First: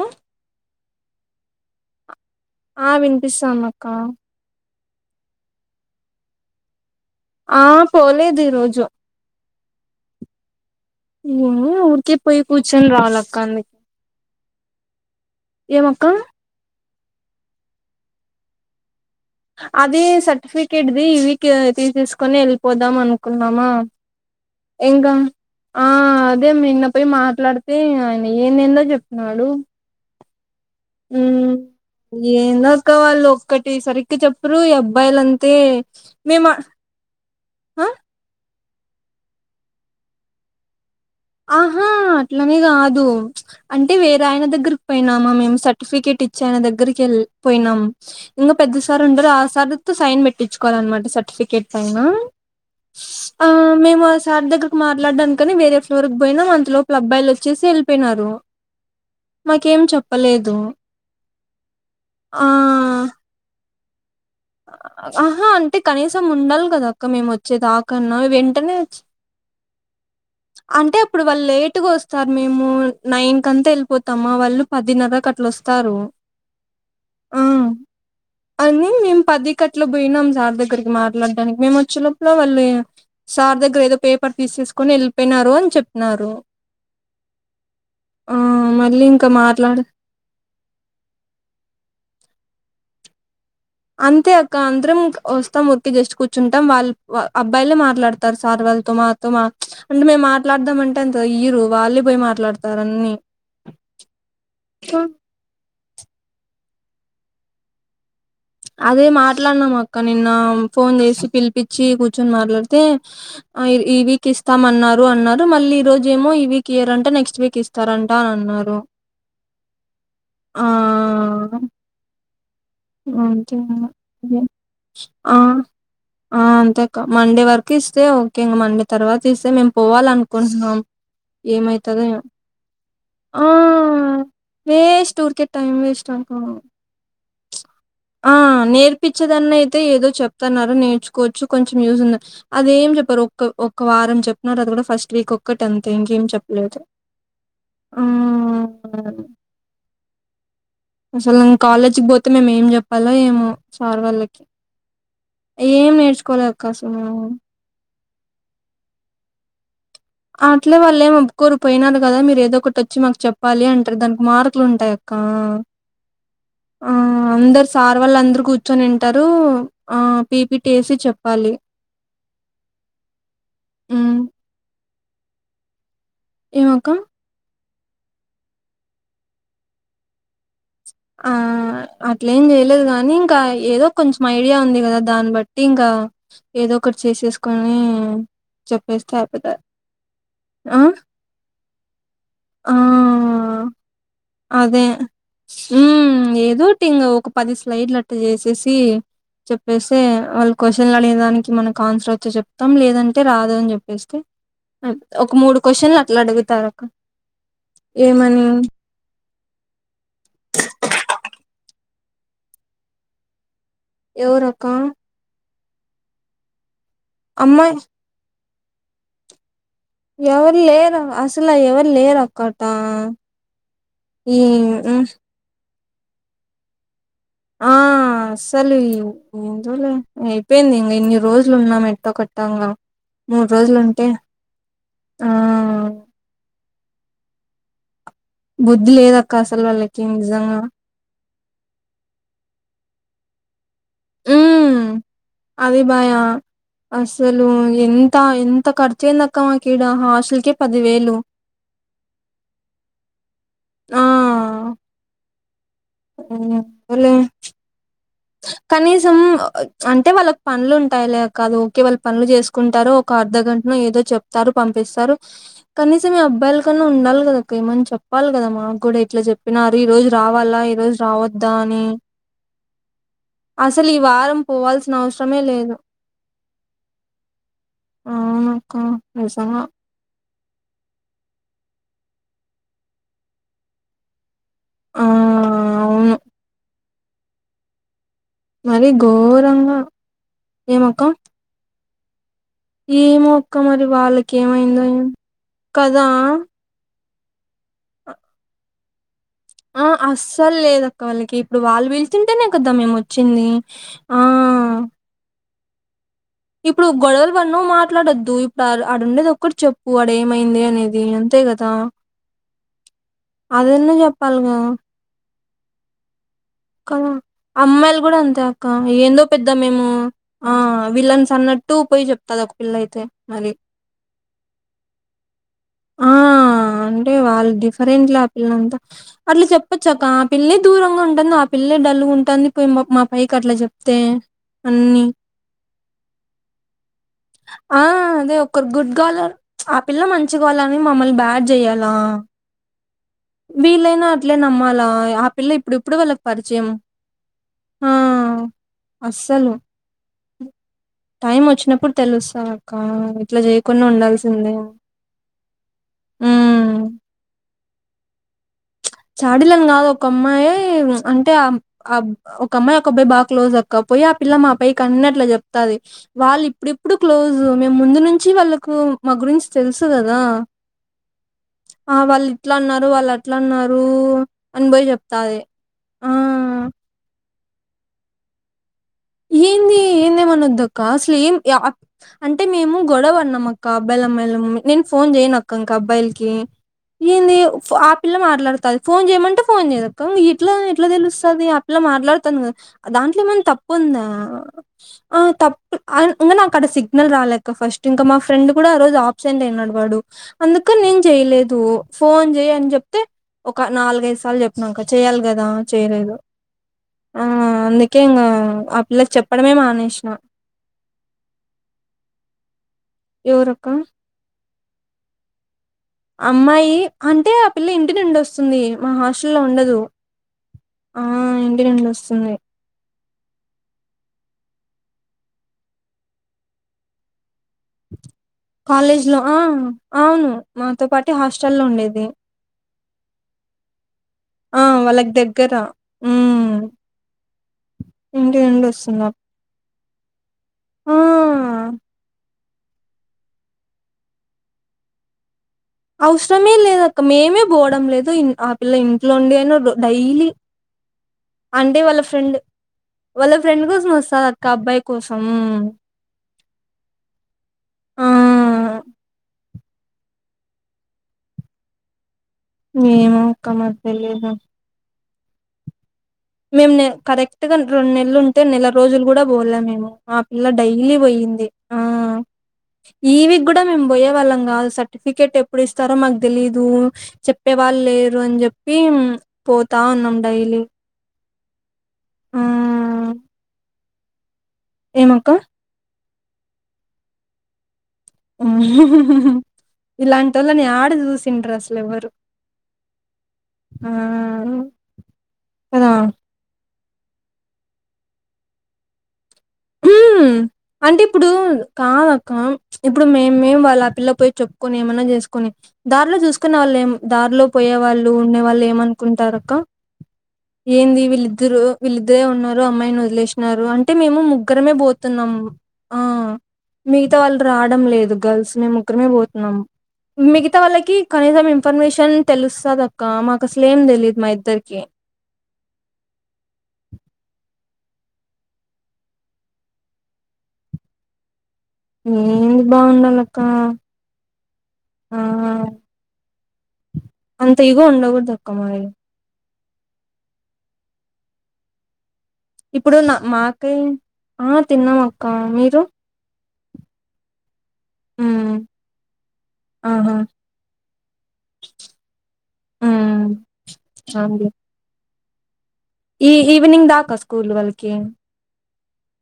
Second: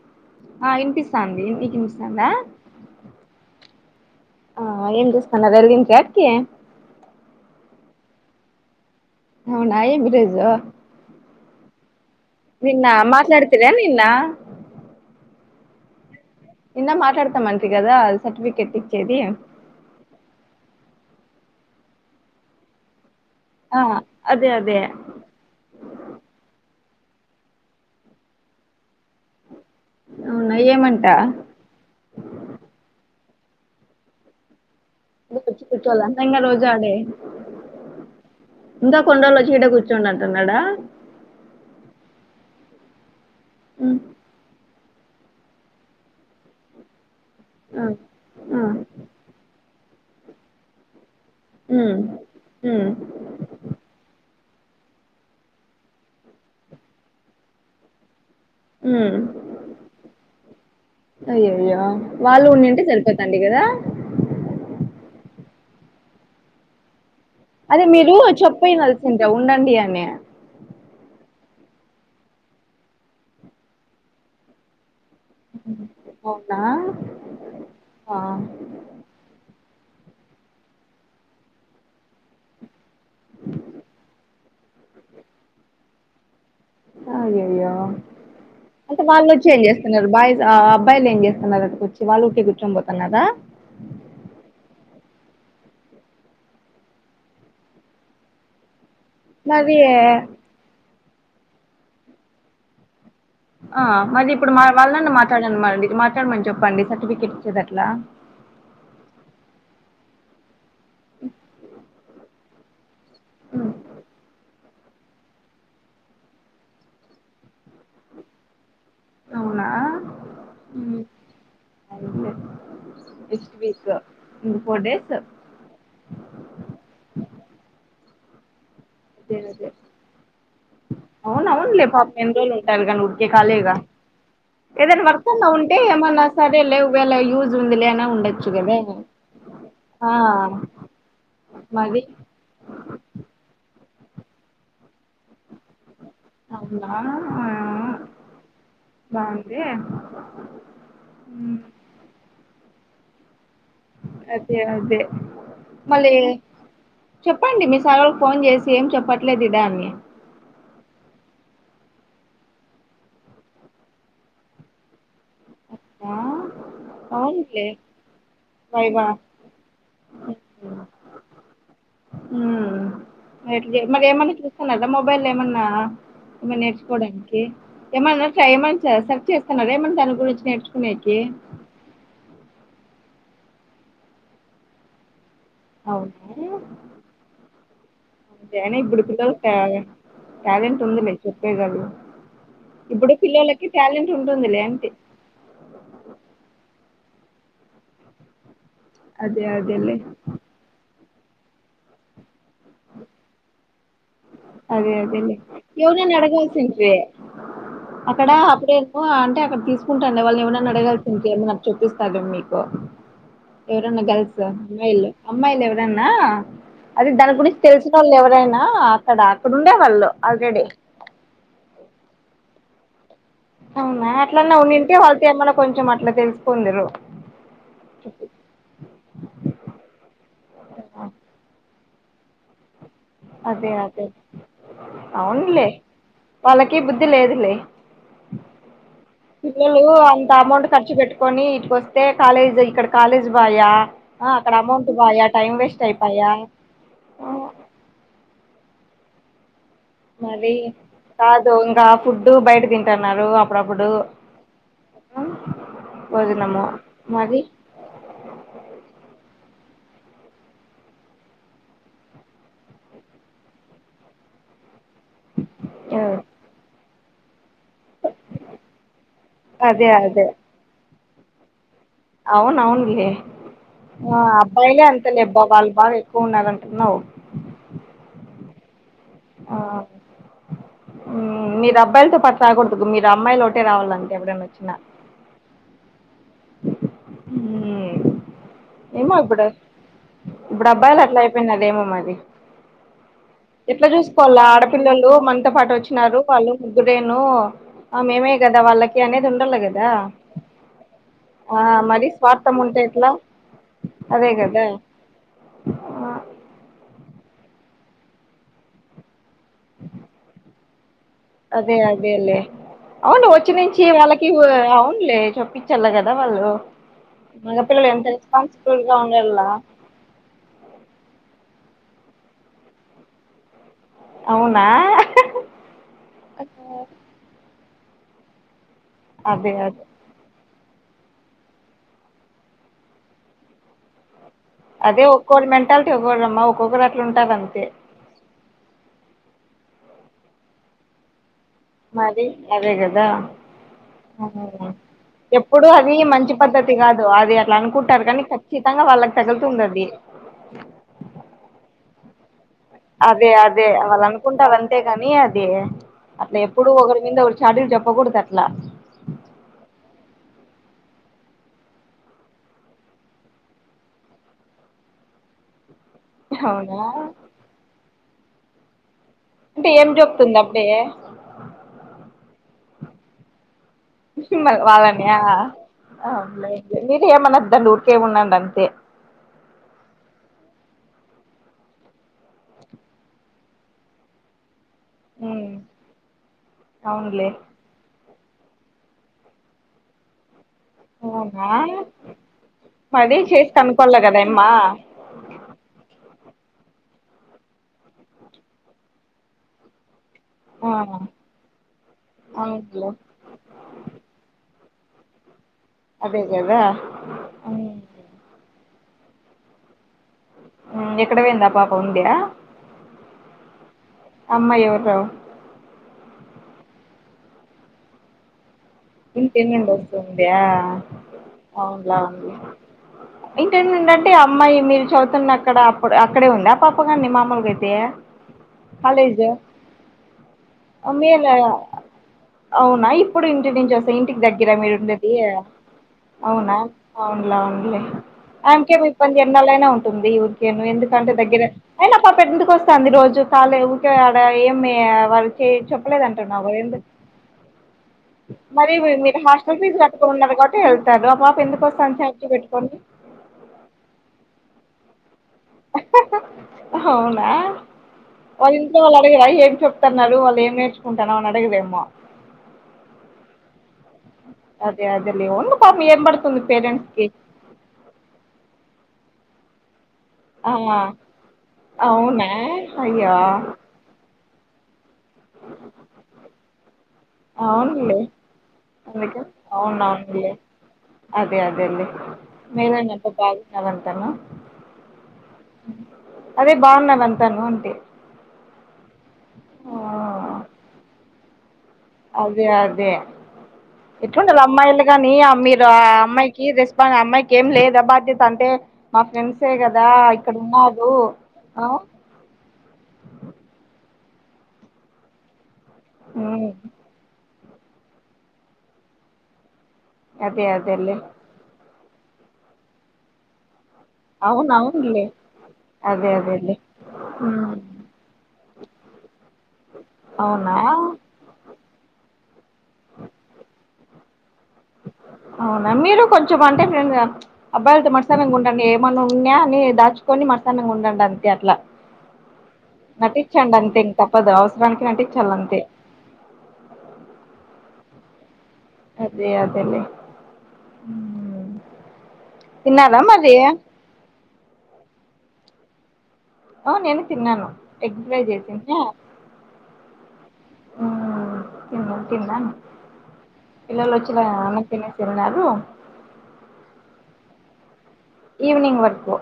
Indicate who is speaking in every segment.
Speaker 1: ఒ
Speaker 2: వినిపిస్తాంది నీకు వినిపిస్తుందా
Speaker 1: ఆ విన్పిస్తామ అక్క
Speaker 2: ఆ ఏం చేస్తాన్నారు ఎల్లిం అకి
Speaker 1: ఆ పోలేదు ఈ రోజు
Speaker 2: అవునా యిబ్రేజు
Speaker 1: ఊరికే పోయి కూర్చొని రావాల అక్క
Speaker 2: మాట్లాడితిరా
Speaker 1: అందుక్
Speaker 2: నిన్న
Speaker 1: ఏమక్క
Speaker 2: ఇందాక్ మాట్లాడతామన్్రి కదా సర్టిఫికెట్కి
Speaker 1: అది సర్టిఫికెట్ది ఇవి తీ తీసుకుొని వెళ్ళిపోదాం అనుకు న్నాము
Speaker 2: ఆ అదే అదే
Speaker 1: ఇంక అదే పోయి మాట్లాడితే ఆయన ఏందందో చెప్తున్నాడు
Speaker 2: అవునా ఏమంట
Speaker 1: ఉ ఏందక్కావాళ్ళు ఒకటి సరిగ్గా చెప్పురు అ మొబైల్ అంతే
Speaker 2: వచ్చి కూర్చోవాల అంతంగా
Speaker 1: మేము
Speaker 2: రోజు ఆడే ఇంకా కొండల్లో చీడ కూర్చుండి అంటున్నాడా
Speaker 1: ఆహా అట్లనే కాదు అంటే
Speaker 2: ఉమ్,
Speaker 1: వేరే ఆయన దగ్గర పోయినామా మేము సర్టిఫికేట్ ఇచ్చి ఆయన దగ్గరికి
Speaker 2: ఆ
Speaker 1: వెళ్ళిపోయినాము ఇంకా
Speaker 2: ఆ
Speaker 1: పెద్ద సార్ ఉండరు ఆ సార్ సర్టిఫికెట్
Speaker 2: ఉమ్
Speaker 1: పైన
Speaker 2: ఉమ్
Speaker 1: సార్ దగ్గకి మాట్లాడడాను కాని వేరే ఫ్లోర్కి పోయినా అంతలో పలబ్బాయిలు వచ్చేసి వెళ్ళపోయినారు మాకేం చెప్పలేదు
Speaker 2: అయ్యో అయ్యో
Speaker 1: ఆ
Speaker 2: వాళ్ళు ఉండింటే సరిపోతండి కదా
Speaker 1: ఆహా అంటే కనీసం ఉండాలి కదా ఇ మేము వచ్చే
Speaker 2: అదే మీరు
Speaker 1: దాకన్నా వెంటనే వచ్చ
Speaker 2: చెప్పినాల్సిందే ఉండండి అని
Speaker 1: అంటే అప్పుడు వాళ్ళు లేట్గా వస్తారు మేము నైన్ కంతా వెళ్ళిపోతామా వాళ్ళు పదిన్నర క
Speaker 2: అవునా ఆ
Speaker 1: అ ఇకట్లు పోయినాం సార్ దగ్గరికి మాట్లాడడానికి మేము వచ్చ లోపల వాళ్ళు సార్ దగ్గర ఏదో పేపర్ తీసేసుకుొని వెళ్ళిపోయినారు అని చెప్తున్నారు
Speaker 2: అయ్య అయ్యో అంటే
Speaker 1: మళ్ళీ ఇంకా
Speaker 2: వాళ్ళు వచ్చి ఏం
Speaker 1: మాట్లాడ
Speaker 2: చేస్తున్నారు బాయ్స్ ఆ అబ్బాయిలు ఏం చేస్తున్నారు అ వాళూటికి కుటుం పోతాన్నాదా
Speaker 1: అంతే అక్క అందరం వస్తాం ఉరికి జస్ట్ కూర్చుంటాం వాళ్ళు అబ్బాయిలే మాట్లాడతారు సార్ వాళ్ళు మత్త మా తమా
Speaker 2: మరి
Speaker 1: అంటే మేము మాట్లాడదామ అంటే అంత ఇరు వాళ్ళే పోయి మాట్లాడతారని
Speaker 2: ఆ మరి ఇప్పుడు మా వాళ్ళన్న మాట్లాడాను మరిడి మాట్లాడమని చెప్పండి సర్టిఫికెట్ ఇచ్చేది అట్లా
Speaker 1: అదే మాట్లాడునాం అక్క నిన్న ఫోన్ చేసి పిలిపచ్చి కూర్చుని మాట్లాడితే ఇవి కస్తామ అన్నారు అన్నారు మళ్ళీ ఈ రోజ ఏమో ఈ వీక్ ఇయ్యరంట నెక్స్ట్ వీక్ ఇస్తారంట అని అన్నారు
Speaker 2: అవునా
Speaker 1: ఆ
Speaker 2: అ
Speaker 1: అంట
Speaker 2: ఫోర్ డేస్
Speaker 1: ఆ ఆ అంతే మండే వరకు ఇస్తే ఓకే ఇం మండే తర్వాత
Speaker 2: అదే
Speaker 1: ఇస్తే
Speaker 2: అదే
Speaker 1: మేము పోవాల అనుకుంటున్నాం ఏమైతుందో
Speaker 2: క కాలగా ఏదైనా
Speaker 1: వేస్ట్ ఊరికే
Speaker 2: వర్తంలో
Speaker 1: టైం
Speaker 2: ఉంటే
Speaker 1: వేస్ట్
Speaker 2: ఏమైనా
Speaker 1: అక్క
Speaker 2: సరే లే వేళ యూజ్ ఉంది లేనా ఉండొచ్చు కదా
Speaker 1: ఏన్నా అయితే ఏదో
Speaker 2: ఆ
Speaker 1: చెప్తున్నారో నేర్చుకోవచ్చు కొంచెం యూజ్
Speaker 2: మరి
Speaker 1: ఉంది అదేం చెప్పారు ఒ ఒక వారం చెప్తున్నారు అది కూడా ఫస్ట్ వీక్ ఒక్కటత
Speaker 2: అమా ఆ
Speaker 1: ఆ
Speaker 2: బాగుంది
Speaker 1: అసలు
Speaker 2: ఉమ్,
Speaker 1: కాలేజ్కి పోతే మేము ఏం చెప్పాలో ఏమో సార్ వాళ్ళకి
Speaker 2: అదే అదే
Speaker 1: ఏం
Speaker 2: మళ్ళీ
Speaker 1: నేర్చుకోలే అవకాశం మేము
Speaker 2: చెప్పండి మీ సార్ వాళ్ళకి ఫోన్ చేసి ఏం చెప్పట్లేదు ఇదా అన్ని
Speaker 1: అట్లే వాళ్ళు ఏం ఒప్పు కోరిపోయినారు కదా మీరు ఏదో ఒకటి వచ్చి మాకు చెప్పాలి అంటారు దానికి మార్కులు ఉంటాయి అక్క ఆ
Speaker 2: అ
Speaker 1: అందరు సార్ వాళ్ళు అందరు కూర్చొనింటారు ఆ పీపిటీసి చెప్పాలి
Speaker 2: మరి
Speaker 1: ఉమ్
Speaker 2: ఏమన్నా చూస్తున్నారా మొబైల్ ఏమన్నా ఏమ
Speaker 1: ఏమక్క
Speaker 2: నేర్చుకోవడానికి ఏమన్నా ఏమ సెర్చ్ చేస్తున్నారు ఏమన్నా దాని గురించి నేర్చు
Speaker 1: ఆ అట్ల ఏం చేయలేదు కాగానీ ఇంకా ఏదో కొంచెం ఐడియా ఉంది కదా దాన్ని బట్టి ఇంకా ఏదో ఒకటి చేసేసుకొని
Speaker 2: అంతేనే ఇప్పుడు
Speaker 1: చెప్పేస్తే
Speaker 2: ప
Speaker 1: అయిపోతది ఆ
Speaker 2: టాలెంట్ ఉందిలే చెప్పే కాదు
Speaker 1: ఆ
Speaker 2: ఇప్పుడు పిల్లలకి టాలెంట్ ఉంటుంది లేంటి
Speaker 1: ఉ ఏదోటి ఇంగ్ ఒక పది స్లైడ్లు అట్టటు చేసి వచ్చేసి
Speaker 2: అదే అదేలే
Speaker 1: చెప్పేసి వాళ్ళు క్వశ్చన్డి దానికి మనకు ఆన్సర్ వచ్చి చెప్తాం లేదంటే రాద అని చెప్పేస్తే
Speaker 2: అదే
Speaker 1: ఒక
Speaker 2: అదేలే
Speaker 1: మూడు క్వశ్చన్లు
Speaker 2: ఎవరన్నా
Speaker 1: అట్లా అడుగుతారు ఒక
Speaker 2: అడగాల్సింటివే అక్కడ అప్పుడేను అంటే అక్కడ తీసుకుంటాను అనే వాళ్ళ ఏవలన్నా అడగాల్సింది. మీకు చూపిస్తారు. మీకు ఎవరన్నా గర్ల్స్
Speaker 1: ఎవరక్క
Speaker 2: అమ్మాయిలు అమ్మాయిలు ఎవరన్నా, అది దాని గురించి
Speaker 1: అమ్మాయి
Speaker 2: తెలిసినోళ్లు ఎవరైనా అ అక్కడ అక్కడుడే
Speaker 1: ఎవరు లేరు, అసలు ఎవరు లేరు, అక్క టా
Speaker 2: అవునా, అట్లాన్నావునుంటి వాళ్ళతేమన్నా కొంచెం అట్లా తెలుసుకుందురు.
Speaker 1: ఆ అసలు ఎందోలె, అయిపోయింద ఇంగా ఇన్ని రోజులున్నాం. కట్టాంగ్
Speaker 2: అదే అదే
Speaker 1: ఆ
Speaker 2: అవునులే, వాళ్ళకి బుద్ధి లేదులే.
Speaker 1: బుద్ధి లేదక్క అసలు
Speaker 2: పిల్లలు
Speaker 1: వాళ్ళకి
Speaker 2: అంత
Speaker 1: నిజంగా
Speaker 2: అమౌంట్ ఖర్చు పెట్టుకొని, ఇటుకొస్తే కాలేజీ ఇక్కడ కాలేజ్ బాయా, అక్కడ
Speaker 1: హ్మ్
Speaker 2: అమౌంట్ బాయా, టైమ్
Speaker 1: అది
Speaker 2: వేస్ట్
Speaker 1: భయ
Speaker 2: అయిపోయా.
Speaker 1: ఇంత ఖర్చు అయింది. అక్క మా
Speaker 2: మరి కాదు, ఇంగా ఫుడ్ బయట తింటున్నారు. అప్పుడప్పుడు స్
Speaker 1: మ్ ఓలే చ్
Speaker 2: అ
Speaker 1: కనీసం అంటే, వాళ్ళకి పనులు ఉంటాయి. లే కాదు ఓకే వాళ్ళు పనులు చేసుకుంటారు. ఒక అర్ధగంట ఏదో చెప్తారు. పంపిస్తారు
Speaker 2: ఆ,
Speaker 1: కనీసం మీ అబ్బాయిల కన్నా ఉండాలి. కదా ఇ ఏమన్నా చెప్పాలి. కదా మాకు కూడా ఇట్లా చెప్పినారు. ఈ
Speaker 2: అదే
Speaker 1: రోజు రావాలా, ఈ రోజు రావద్దా అని.
Speaker 2: అవునవును.
Speaker 1: అసలు ఈ
Speaker 2: ఆ
Speaker 1: వారం
Speaker 2: అబ్బాయిలే
Speaker 1: పోవాల్సిన
Speaker 2: అంత
Speaker 1: అవసరమే
Speaker 2: లేబ్బా, వాళ్ళు
Speaker 1: లేదు
Speaker 2: బాగా ఎక్కువ ఉన్నరటున్నావ్.
Speaker 1: అవునక్క
Speaker 2: ఆ
Speaker 1: నిజంగా
Speaker 2: మీరు అబ్బాయిలతో పాటురాగూడదు, మీరు అమ్మాయిలు ఒకటే రావాలంటే, ఎప్పుడైనా వ చ్చినా
Speaker 1: ఆ అవును
Speaker 2: హు
Speaker 1: మరి
Speaker 2: ఏమో ఇప్పుడు,
Speaker 1: ఘోరంగా
Speaker 2: ఇప్పుడు అబ్బాయిలు
Speaker 1: ఏమక్క
Speaker 2: అట్లా అయిపోయినర్, ఏమో మరి
Speaker 1: ఏమో అక్క మరి
Speaker 2: ఎట్లా
Speaker 1: వాళ్ళకి
Speaker 2: చూసుకోవాలా,
Speaker 1: ఏమైందో ఏమో
Speaker 2: ఆడపిల్లలు మనతో పాటు
Speaker 1: కదా
Speaker 2: వచ్చినారు, వాళ్ళు ముగ్గురు ను ఆ మేమే గదా, వాళ్ళకి అనేది. ఉ
Speaker 1: ఆ అస్సలు లేదు. అ క్క వాళ్ళు కి
Speaker 2: ఆ
Speaker 1: వాళ్ళు
Speaker 2: మరి
Speaker 1: పిలిస్టేనా
Speaker 2: స్వార్థం
Speaker 1: గదా,
Speaker 2: ఉంటే
Speaker 1: మేము
Speaker 2: ఎట్లా
Speaker 1: వచ్చింది. ఆ
Speaker 2: ఆ
Speaker 1: ఇప్పుడు గొడవలు వన్న మాట్లాడొద్దు. ఇప్పుడు అడుండేది, ఒక్కటి చెప్పు అడ ఏమైంది. అనేది అంతే కదా
Speaker 2: అదే అదే లే అవును, వచ్చి నుంచి
Speaker 1: అదన్నా
Speaker 2: వాళ్ళకి
Speaker 1: చెప్పాలిగా
Speaker 2: అవునులే చేప్పించాలి గదా. వాళ్ళు
Speaker 1: కదా
Speaker 2: మగపిల్లలు
Speaker 1: అమ్మాయిలు
Speaker 2: ఎంత
Speaker 1: గూడా అంతే అక్క,
Speaker 2: రెస్పాన్సిబుల్ గా
Speaker 1: ఏందో
Speaker 2: ఉండాల
Speaker 1: పెద్ద మేము ఆ విలన్స్ అన్నట్ టూ పోయి చెపతాది. ఒక పిల్ల అయితే మరి
Speaker 2: అవునా, అ
Speaker 1: అరేంలా, ఆ పిల్లంతా అట్లా
Speaker 2: అదే
Speaker 1: చెప్పొచ్చాక పిల్లే దూరంగా ఉంటుంది. ఆ పిల్లే డల్లుగా ఉంటుంది. మా పైకి అట్లా చెప్తే అన్ని
Speaker 2: అదే ఒక్కొరు మెంటాలిటీ, ఒకోరమ్మా ఒక్కొక్కరు అట్లు ఉంటారు. అంతే
Speaker 1: ఆ అదే ఒకరు గుడ్ కాలర్, ఆ పిల్ల మంచి కావాలని, మమ్మల్ని బ్యాడ్ చేయాలా
Speaker 2: మరి, అదే గదా
Speaker 1: వీళ్ళైనా అట్లే నమ్మాలా ఆ పిల్ల
Speaker 2: ఎప్పుడు,
Speaker 1: ఇప్పుడు ఇప్పుడు
Speaker 2: అది
Speaker 1: వాళ్ళకి
Speaker 2: మంచి
Speaker 1: పరిచయం
Speaker 2: పద్ధతి గాదు, అది అట్లా
Speaker 1: ఆ
Speaker 2: అనుకుంటారు. గానీ ఖచ్చితంగా వాళ్ళకి తగులుతుండది.
Speaker 1: టైమ్ వచ్చినప్పుడు తెలుస్తాది.
Speaker 2: అదే అదే వాళ్ళ అనుకుంటారు. అంతేగాని అదే అట్లా ఎప్పుడు
Speaker 1: ఉమ్
Speaker 2: ఒకరి మీద చాడీలు చెప్పకూడదు. అట్లా
Speaker 1: చాడీలని గాదు, ఒక అమ్మాయి అంటే, ఒక అమ్మాయి ఒక అబ్బాయి బాగా క్లోజ్ అక్క పోయి ఆ పిల్లం మా పై కన్నెట్ల చెప్తాది వాళ్ళు
Speaker 2: అవునా
Speaker 1: ఇప్పుడిప్పుడు క్లోజ్ మేము ముందు నుంచి వాళ్ళకు మా గురించి
Speaker 2: అంటే
Speaker 1: తెలుసు
Speaker 2: ఏం
Speaker 1: కదా
Speaker 2: చెప్తుంది అప్పుడే
Speaker 1: ఆ వాళ్ళు ఇట్లా అన్నారు వాళ్ళు అట్లా అన్నారు
Speaker 2: షమల్
Speaker 1: అని పోయి
Speaker 2: వాళ్ళనియావు
Speaker 1: చెప్తాది ఆ
Speaker 2: అవునులే అవునులే మీది ఏమన్నా ద ఊరికే ఉండండి అంతే
Speaker 1: ఏంది ఏందేమనొద్దక్క అసలు ఏం ఆ అంటే మేము గొడవ అడిన్నా అక్క అబాయిలమ్ అమ్మాయిలమ్ నేను ఫోన్
Speaker 2: ఉమ్,
Speaker 1: చేయనాక్కంక అబ్బాయిల్కి
Speaker 2: అవునులే
Speaker 1: ఏంది ఫ ఆ పిల్ల మాట్లాడుతది ఫోన్ చెయమంటే ఫోన్ చేయదక్క ఇంగా ఏ ఎట్లా ఎట్లా తెలుస్తుంది
Speaker 2: అవునా
Speaker 1: ఆ పిల్ల మాట్లాడుతుంది కదా
Speaker 2: మరి
Speaker 1: దాంట్లో ఏమన్నా
Speaker 2: చేసి
Speaker 1: తప్
Speaker 2: కనుక్కోవాల
Speaker 1: ఉందా
Speaker 2: కదమ్మా
Speaker 1: ఆ తప్పు ఆ ఇంగా నాకు అడ సిగ్నల్ రాలెక ఫస్ట్ ఇంకా మా ఫ్రెండ్ కూడా ఆ రోజు ఆబ్సెంట్ అయినడు వాడు
Speaker 2: ఆ
Speaker 1: అందుక నేను చెయలేదు ఫోన్ చెయ్ అని
Speaker 2: అవునులే
Speaker 1: చెప్తే ఒక నాలుగైదు సార్లు చెప్ నాకా చెయాలి కదా చేయలేదు
Speaker 2: అదే కదా
Speaker 1: ఆ
Speaker 2: ఉమ్,
Speaker 1: అందుకే ఇంగా ఆ పిల్లలకి చెప్పడమే మానేసిన
Speaker 2: ఉ ఎక్కడ పోంది ఆ పాప ఉందా
Speaker 1: ఎవరొక్క
Speaker 2: అమ్మయూ యోవర్ రావు
Speaker 1: అమ్మాయి అంటే ఆ పిల్ల ఇంటి నుండి వస్తుంది మా
Speaker 2: ఇంటి
Speaker 1: హాస్టల్లో
Speaker 2: నుండి
Speaker 1: ఉండదు
Speaker 2: వస్తుందా
Speaker 1: ఆ ఇంటి నుండి
Speaker 2: అవునులా
Speaker 1: వస్తుంది
Speaker 2: అవునులే ఇంటి నుండి అంటే అమ్మాయి మీరు చదువుతున్న అక్కడ అప్పుడు అక్కడే ఉంది ఆ పాప కాని మామలుగేట్ పే
Speaker 1: కాలేజ్ లో ఆ అవును మాతో పాటు హాస్ట లో ఉండేది
Speaker 2: నా ఇప్పుడు ఇంటి నుంచి వస్తే ఇంటికి దేగ్గర
Speaker 1: ఆ
Speaker 2: మీరు ఉండేది
Speaker 1: వాళ్ళకి దగ్గర ఉమ్
Speaker 2: అవునా అవున్లే అవుంలే
Speaker 1: ఇంటి నుండి
Speaker 2: ఆంకేమి
Speaker 1: వస్తున్నా
Speaker 2: ఇబ్బంది ఎన్నాలైనా ఉంటుంది ఉరికేను
Speaker 1: ఆ
Speaker 2: ఎందుకంటే దేగ్గరే అయినా పాప ఎట్లుంటుంది కో వస్తుంది రోజు కాలే ఊకే ఆడ ఏమి వాళ్ చే చెప్పలేదు అంటున్నావు
Speaker 1: అవసరమే
Speaker 2: కదా ఎందు
Speaker 1: లేదక్క మేమే పోవడం లేదు ఇన్ ఆ పిల్ల
Speaker 2: మరి
Speaker 1: ఇంట్లో
Speaker 2: మీరు
Speaker 1: ఉండి అయినా
Speaker 2: హాస్టల్
Speaker 1: రో
Speaker 2: ఫీజు కట్టుకొని
Speaker 1: డైలీ
Speaker 2: ఉన్నరూ కాట్టి వెళ్తారు ఆ పాప ఎందుకు
Speaker 1: అంటే
Speaker 2: వస్తాంది
Speaker 1: వాళ్ళ
Speaker 2: చఛార్జి
Speaker 1: ఫ్రెండ్
Speaker 2: పెట్టుకొని
Speaker 1: వాళ్ళ ఫ్రెండ్ కోసం వస్తారు అక్క అబ్బాయి కోసం
Speaker 2: హావునా
Speaker 1: ఆ
Speaker 2: వాళ్ళ ఇట్లో వాళ్ళు అడగరా ఏం చెప్తున్నారు వాళ్ళు ఏం నేర్చుకుంటా అని అడిగరేమో
Speaker 1: ఏమో ఒక్క మరి తెలేదు
Speaker 2: దే ఊలే పాపం బడుంది
Speaker 1: మేము నే కరెక్ట్ గా రెండు నెలలు ఉంటే నెల రోజులు కూడా పోోలే మేము ఆ పిల్ల డైలీ పోయింది ఆ
Speaker 2: అవునా అయ్యో
Speaker 1: ఈవీక్ కూడా మేము పోయే వాళ్ళం కాదు సర్టిఫికేట్ ఎప్పుడు ఇస్తారో మాకు తెలీదు చెప్పే వాళ్ళు
Speaker 2: అవునులే
Speaker 1: లేరు అని చెప్పి
Speaker 2: అందుకే
Speaker 1: పోతా ఉన్నాం
Speaker 2: అవునవునులే
Speaker 1: డైలీ
Speaker 2: అదే అదే లే
Speaker 1: ఆ
Speaker 2: మేలేనే అంతా బాగున్నారు అంతాను
Speaker 1: ఏమక్క
Speaker 2: అదే బాన్నారు అంతాను ఆంటీ
Speaker 1: ఉహు ఇలాంటోళ్ళని యాడ చూసింట్రస్
Speaker 2: అదే అదే
Speaker 1: ఆ
Speaker 2: ఎట్ండాల అమ్మాయిలు కాని మీరు ఆ
Speaker 1: కదా
Speaker 2: అమ్మాయికి రెస్ బా అమ్మాయికి ఏం లేద బాధ్యత అంటే మా ఫ్రెండ్స్
Speaker 1: ఉ అంటే ఇప్పుడు
Speaker 2: ఆ
Speaker 1: కాదక్క ఇప్పుడు మే మేము వాళ్ళ ఆ పిల్ల పోయి చెప్పుకొని ఏమన్నా చేసుకోని దారిలో
Speaker 2: ఉమ్
Speaker 1: చూసుకునే వాళ్ళు ఏం దారిలో పోయే వాళ్ళు ఉండే వాళ్ళు ఏమనుకుంటారూ అక్క
Speaker 2: అదే అదేలే
Speaker 1: ఏంది వీళ్ళిద్దరు వీలుద్దరే ఉన్నారు అమ్మాయిని వదిలేసినారు అంటే మేము ముగు
Speaker 2: అవును
Speaker 1: ముక్కరమే
Speaker 2: అవునులే
Speaker 1: పోతున్నాం ఆ
Speaker 2: అదే అదేలే
Speaker 1: మిగతా వాళ్ళు
Speaker 2: ఉమ్
Speaker 1: రావడం లేదు గర్ల్స్ మేము ముక్కరమే పోతు నం
Speaker 2: అవునా
Speaker 1: మిగతా వాళ్ళకి కనీసం ఇన్ఫర్మేషన్ తెలుస్తా అక్క మాకు అస క్లేమ్ దెలీదు మా ఇ
Speaker 2: అవునా, మీరు కొంచెం అంటే ఫ్రెండ్ గా అబ్బాయిలతో మడసానంగా ఉండండి. ఏమన్న ఉన్నా అన్ని దాచుకొని మడసానంగా ఉండండి. అంతే అట్ల.
Speaker 1: ఏంది బాగుండాలక్క
Speaker 2: నటించండి అంతే. ఇంక తప్పదు. అవసరానికి
Speaker 1: ఆ
Speaker 2: నటించల్ల అంతే.
Speaker 1: అంత ఈగో ఉండకూడదక్క మరి.
Speaker 2: అంతేలే మ్
Speaker 1: ఇప్పుడు నా మాకై, ఆ తిన్నాం అక్క. మీరు?
Speaker 2: ఆ నేను తిన్నాను. ఎగ్ ఫ్రై
Speaker 1: మ్మ్
Speaker 2: చేసింట్నా
Speaker 1: ఆహా
Speaker 2: మ్ తిన్న. తిన్నను.
Speaker 1: మ్మ్
Speaker 2: పిల్లలు వచ్చిన
Speaker 1: అండి
Speaker 2: అనక్ తినేసి తిన్నారు.
Speaker 1: ఈ ఈవినింగ్ దాకా స్కూల్ వాళ్ కి
Speaker 2: ఈవనింగ్ వరకు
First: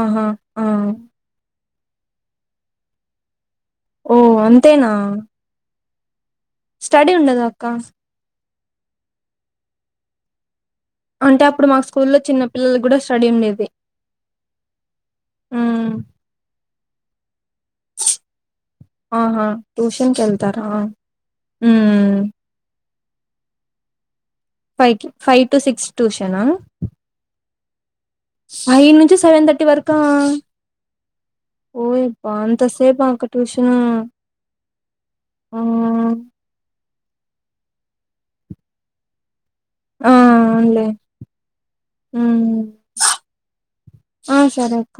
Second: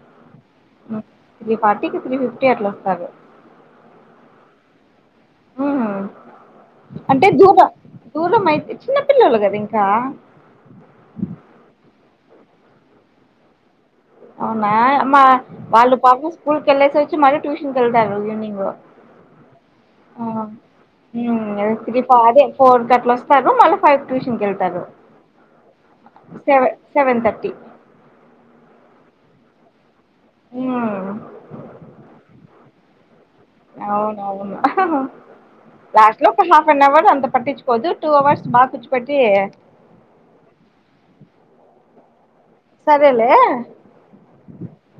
Speaker 1: ఆహా ఆ
Speaker 2: త్రీ ఫార్టీ కి, త్రీ ఫిఫ్టీ అట్ల వస్తారు.
Speaker 1: ఓ అంతేనా!
Speaker 2: మ్మ్
Speaker 1: స్టడీ
Speaker 2: అంటే
Speaker 1: ఉండదా
Speaker 2: దూబ
Speaker 1: అక్క
Speaker 2: దూరం అయితే చిన్న పిల్లలు కదా ఇంకా
Speaker 1: అంటే అప్పుడు మా స్కూల్లో చిన్న పిల్లలకి కూడా స్టడీ ఉండేది.
Speaker 2: అవునా మా
Speaker 1: ఉమ్
Speaker 2: వాళ్ళు పాపం స్కూల్ కెళ్ళేసి ఒచ్చి, మళ్ళీ ట్యూషన్ కెళ్తారు. ఈవినింగు.
Speaker 1: ఆహా ట్యూషన్ కి
Speaker 2: అ
Speaker 1: వెళ్తారా
Speaker 2: మ్ నెక్స్ట్ వీక్
Speaker 1: ఉమ్
Speaker 2: ఫాదే ఫోర్ క అట్లోస్తారు. మళ్ళా ఫైవ్ కి ట్యూషన్ కెళ్తారు.
Speaker 1: ఫైవ్ కి ఫైవ్ టు సిక్స్
Speaker 2: సెవ సెవెన్ థర్టీ.
Speaker 1: ఐదు నుంచి సెవెన్ తర్టీ వరకా,
Speaker 2: మ్మ్
Speaker 1: ఓయబ్బ అన్ త సేప అక్
Speaker 2: అవునవును.
Speaker 1: ఆ
Speaker 2: లాస్ట్ లో ఒక హాఫ్ అన్ అవర్, కు అంత పట్టిచ్చుకోదు. టూ అవర్స్ బా పుచ్చుపెట్టి,
Speaker 1: ఆ అవున్ లె. మ్.
Speaker 2: సరేలే
Speaker 1: ఆ సరే అక్క.